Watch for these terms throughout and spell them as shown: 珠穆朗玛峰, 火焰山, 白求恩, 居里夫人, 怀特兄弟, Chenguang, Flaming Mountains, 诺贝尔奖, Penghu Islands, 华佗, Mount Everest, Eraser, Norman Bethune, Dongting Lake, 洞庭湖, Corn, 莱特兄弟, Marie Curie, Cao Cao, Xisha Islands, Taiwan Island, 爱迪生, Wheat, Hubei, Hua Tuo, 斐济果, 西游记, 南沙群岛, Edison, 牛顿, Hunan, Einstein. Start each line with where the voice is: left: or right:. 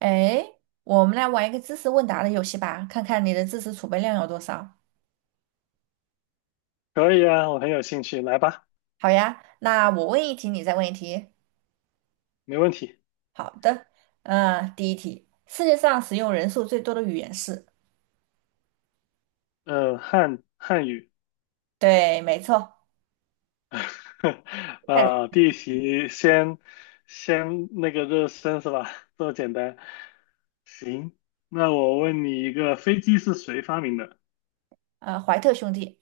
right: 哎，我们来玩一个知识问答的游戏吧，看看你的知识储备量有多少。
left: 可以啊，我很有兴趣，来吧，
right: 好呀，那我问一题，你再问一题。
left: 没问题。
right: 好的，第一题，世界上使用人数最多的语言是？
left: 汉语，
right: 对，没错，泰鲁。
left: 第一题先那个热身是吧？这么简单。行，那我问你一个，飞机是谁发明的？
right: 怀特兄弟。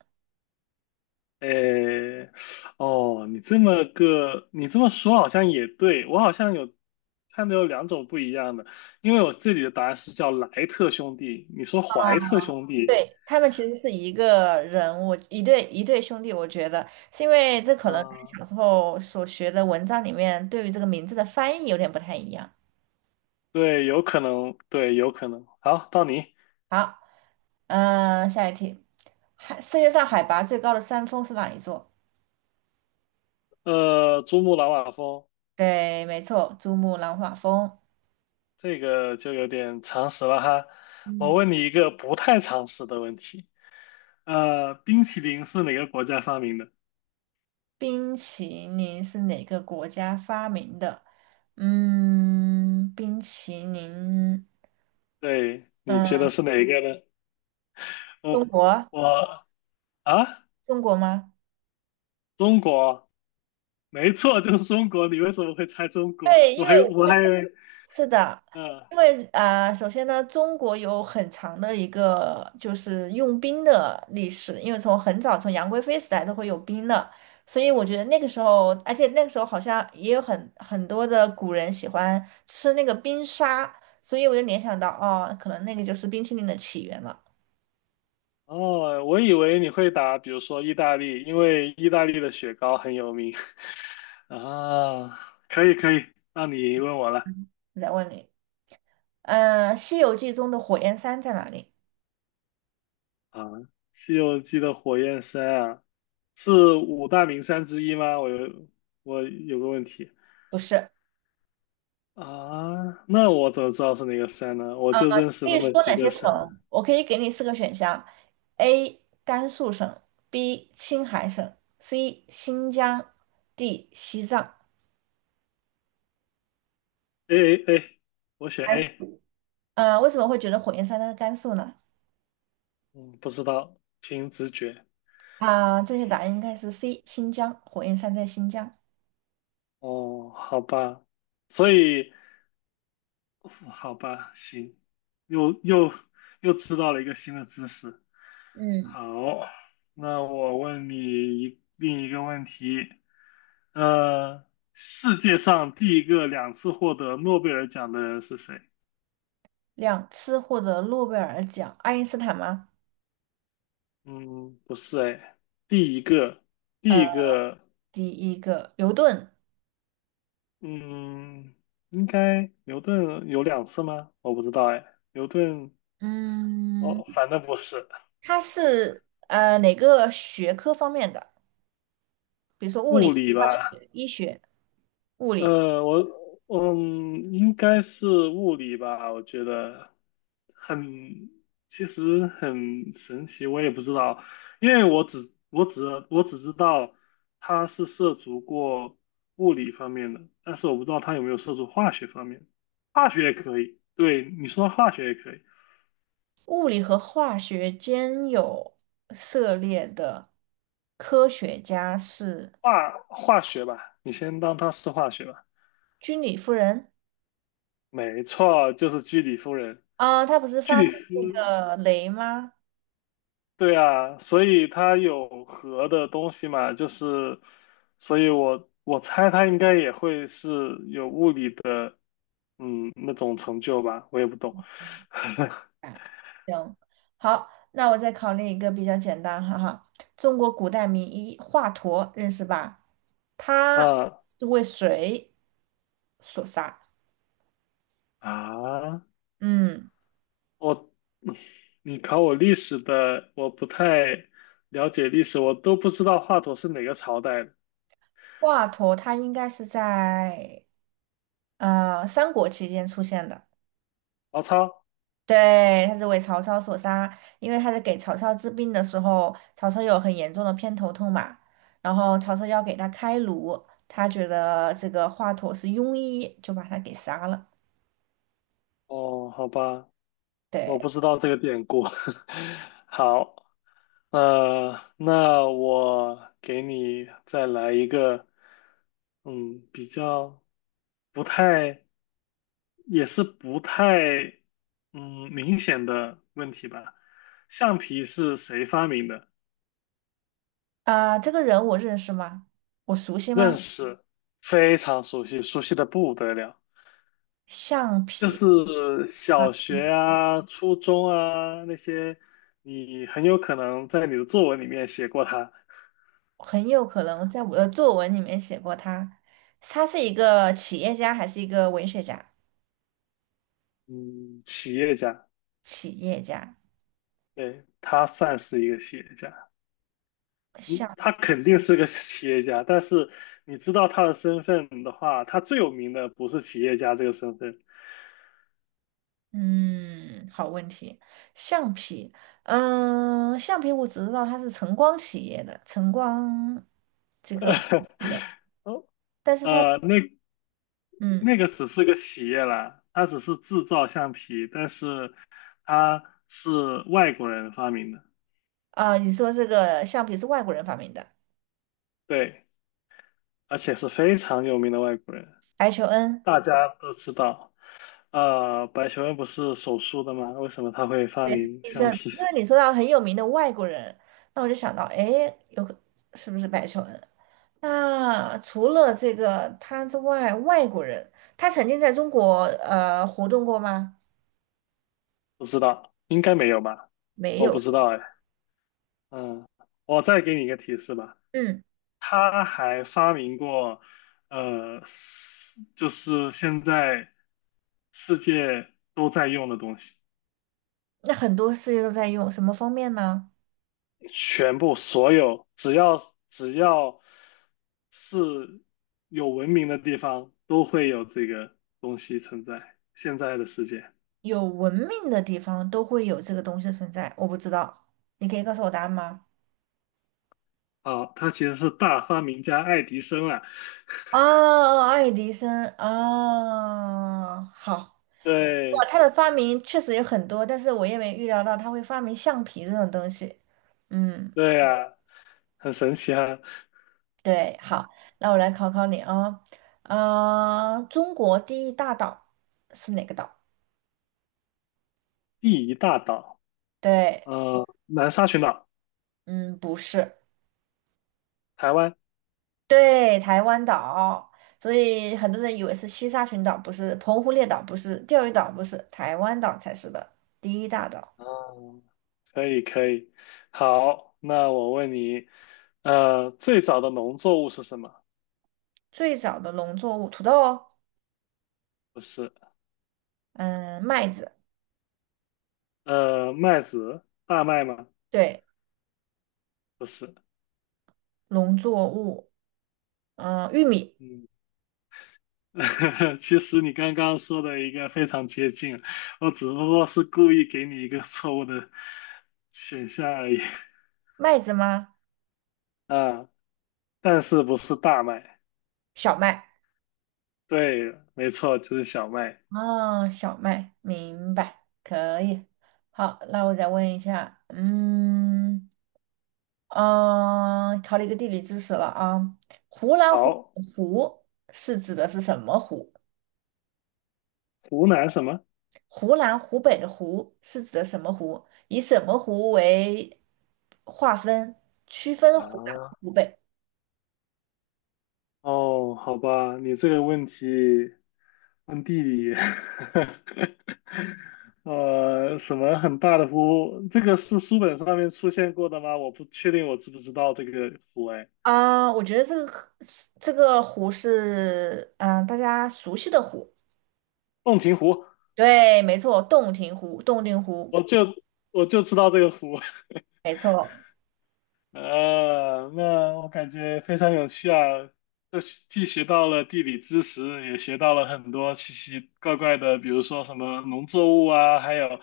left: 诶，哦，你这么个，你这么说好像也对，我好像有看到有两种不一样的，因为我这里的答案是叫莱特兄弟，你说怀特兄弟，
right: 对，他们其实是一个人，我一对兄弟，我觉得是因为这可能跟
left: 啊、
right: 小时候所学的文章里面对于这个名字的翻译有点不太一样。
left: 对，有可能，对，有可能。好，到你。
right: 好，下一题，世界上海拔最高的山峰是哪一座？
left: 珠穆朗玛峰
right: 对，没错，珠穆朗玛峰。
left: 这个就有点常识了哈。我
right: 嗯，
left: 问你一个不太常识的问题。冰淇淋是哪个国家发明的？
right: 冰淇淋是哪个国家发明的？冰淇淋，
left: 对，你觉得
right: 嗯，
left: 是哪一个呢？
right: 中
left: 我
right: 国，
left: 我啊，
right: 中国吗？
left: 中国，没错，就是中国。你为什么会猜中国？
right: 对，
left: 我还我还以为，
right: 是的，
left: 嗯、
right: 因为首先呢，中国有很长的一个就是用冰的历史，因为从很早从杨贵妃时代都会有冰的，所以我觉得那个时候，而且那个时候好像也有很多的古人喜欢吃那个冰沙，所以我就联想到，哦，可能那个就是冰淇淋的起源了。
left: 哦，我以为你会答，比如说意大利，因为意大利的雪糕很有名。啊，可以，那你问我了
right: 我再问你，西游记》中的火焰山在哪里？
left: 啊，《西游记》的火焰山啊，是五大名山之一吗？我有个问题
right: 不是。
left: 啊，那我怎么知道是哪个山呢？我就认识
right: 可
left: 那
right: 以
left: 么
right: 说
left: 几
right: 哪
left: 个
right: 些
left: 山，
right: 省？我可以给你四个选项：A. 甘肃省，B. 青海省，C. 新疆，D. 西藏。
left: A，我选
right: 甘
left: A，
right: 肃。为什么会觉得火焰山在甘肃呢？
left: 嗯，不知道，凭直觉。
right: 正确答案应该是 C. 新疆，火焰山在新疆。
left: 哦，好吧，所以好吧，行，又又又知道了一个新的知识。
right: 嗯，
left: 好，那我问你另一个问题，呃，世界上第一个两次获得诺贝尔奖的人是谁？
right: 两次获得诺贝尔奖，爱因斯坦吗？
left: 嗯，不是哎，第一个，第一个，
right: 第一个牛顿，
left: 嗯，应该牛顿有两次吗？我不知道哎，牛顿，
right: 嗯，
left: 哦，反正不是
right: 他是哪个学科方面的？
left: 物理
right: 化
left: 吧？
right: 学、医学、物理。
left: 我嗯，应该是物理吧，我觉得很，其实很神奇，我也不知道，因为我只知道他是涉足过物理方面的，但是我不知道他有没有涉足化学方面，化学也可以，对，你说化学也可以，
right: 物理和化学兼有涉猎的科学家是
left: 化学吧，你先当他是化学吧，
right: 居里夫人。
left: 没错，就是居里夫人，
right: 她不是
left: 居
right: 发
left: 里
right: 明
left: 夫。
right: 那个镭吗？
left: 对啊，所以它有核的东西嘛，就是，所以我猜它应该也会是有物理的，嗯，那种成就吧，我也不懂。
right: 哎，行，好，那我再考虑一个比较简单，哈哈。中国古代名医华佗认识吧？他
left: 啊
right: 是为谁所杀？
left: 啊，
right: 嗯，
left: 我，你考我历史的，我不太了解历史，我都不知道华佗是哪个朝代的。
right: 华佗他应该是在三国期间出现的。
left: 曹操？
right: 对，他是为曹操所杀，因为他在给曹操治病的时候，曹操有很严重的偏头痛嘛，然后曹操要给他开颅，他觉得这个华佗是庸医，就把他给杀了。
left: 哦，好吧，我
right: 对，
left: 不知道这个典故。好。那我给你再来一个，嗯，比较不太，也是不太，嗯，明显的问题吧。橡皮是谁发明的？
right: 这个人我认识吗？我熟悉吗？
left: 认识，非常熟悉，熟悉的不得了。
right: 橡
left: 就
right: 皮
left: 是
right: 啊，
left: 小学啊、初中啊那些，你很有可能在你的作文里面写过他。
right: 很有可能在我的作文里面写过他。他是一个企业家还是一个文学家？
left: 嗯，企业家，
right: 企业家。
left: 对，他算是一个企业家。嗯，他肯定是个企业家，但是你知道他的身份的话，他最有名的不是企业家这个身份，
right: 嗯，好问题。橡皮，橡皮我只知道它是晨光企业的，晨光这个去的，
left: 哦，
right: 但是它，
left: 那
right: 嗯，
left: 那个只是个企业啦，他只是制造橡皮，但是他是外国人发明的，
right: 你说这个橡皮是外国人发明的。
left: 对，而且是非常有名的外国人，
right: 白求恩，
left: 大家都知道。白求恩不是手术的吗？为什么他会发
right: 对，
left: 明
right: 医
left: 橡
right: 生，
left: 皮？
right: 因为你说到很有名的外国人，那我就想到，哎，有个是不是白求恩？那除了这个他之外，外国人他曾经在中国活动过吗？
left: 不知道，应该没有吧？
right: 没
left: 我
right: 有。
left: 不知道哎。嗯，我再给你一个提示吧，
right: 嗯。
left: 他还发明过，是就是现在世界都在用的东西，
right: 那很多世界都在用，什么方面呢？
left: 全部所有只要是有文明的地方，都会有这个东西存在。现在的世界，
right: 有文明的地方都会有这个东西的存在，我不知道，你可以告诉我答案吗？
left: 啊，他其实是大发明家爱迪生啊，
right: 啊，爱迪生啊，好，哇，
left: 对
right: 他的发明确实有很多，但是我也没预料到他会发明橡皮这种东西。嗯，
left: 对啊，很神奇啊，
right: 对，好，那我来考考你啊，中国第一大岛是哪个岛？
left: 第一大岛，
right: 对，
left: 南沙群岛。
right: 嗯，不是，
left: 台湾。
right: 对，台湾岛，所以很多人以为是西沙群岛，不是澎湖列岛，不是钓鱼岛，不是台湾岛才是的第一大岛。
left: 哦，可以，好，那我问你，最早的农作物是什么？
right: 最早的农作物，土豆哦，
left: 不是，
right: 嗯，麦子，
left: 麦子，大麦吗？
right: 对，
left: 不是，
right: 农作物，玉米，
left: 嗯，其实你刚刚说的一个非常接近，我只不过是故意给你一个错误的选项而已，
right: 麦子吗？
left: 啊，但是不是大麦？
right: 小麦，
left: 对，没错，就是小麦。
right: 哦，小麦，明白，可以。好，那我再问一下，考了一个地理知识了啊，湖南湖
left: 好，
right: 口湖是指的是什么湖？
left: 湖南什么？
right: 湖南、湖北的湖是指的什么湖？以什么湖为划分区分湖南和
left: 啊，
right: 湖北？
left: 哦，好吧，你这个问题。看地理，什么很大的湖？这个是书本上面出现过的吗？我不确定，我知不知道这个湖？哎，
right: 我觉得这个可这个湖是大家熟悉的湖，
left: 洞庭湖，
right: 对，没错，洞庭湖，洞庭湖，
left: 我就我就知道这个湖。
right: 没错，
left: 那我感觉非常有趣啊！这是既学到了地理知识，也学到了很多奇奇怪怪的，比如说什么农作物啊，还有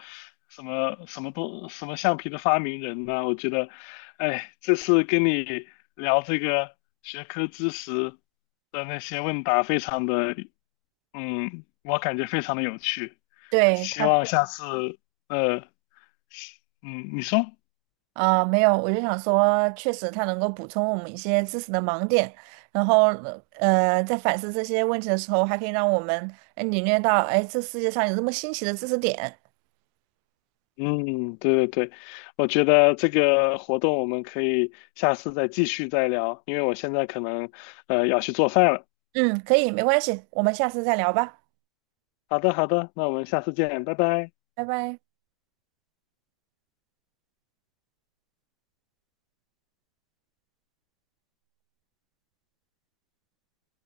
left: 什么橡皮的发明人呐、我觉得，哎，这次跟你聊这个学科知识的那些问答，非常的，嗯，我感觉非常的有趣。
right: 对
left: 希
right: 它
left: 望下次，呃，嗯，你说。
right: 没有，我就想说，确实它能够补充我们一些知识的盲点，然后在反思这些问题的时候，还可以让我们领略到这世界上有这么新奇的知识点。
left: 嗯，对对对，我觉得这个活动我们可以下次再继续再聊，因为我现在可能要去做饭了。
right: 嗯，可以，没关系，我们下次再聊吧，
left: 好的，好的，那我们下次见，拜拜。
right: 拜拜。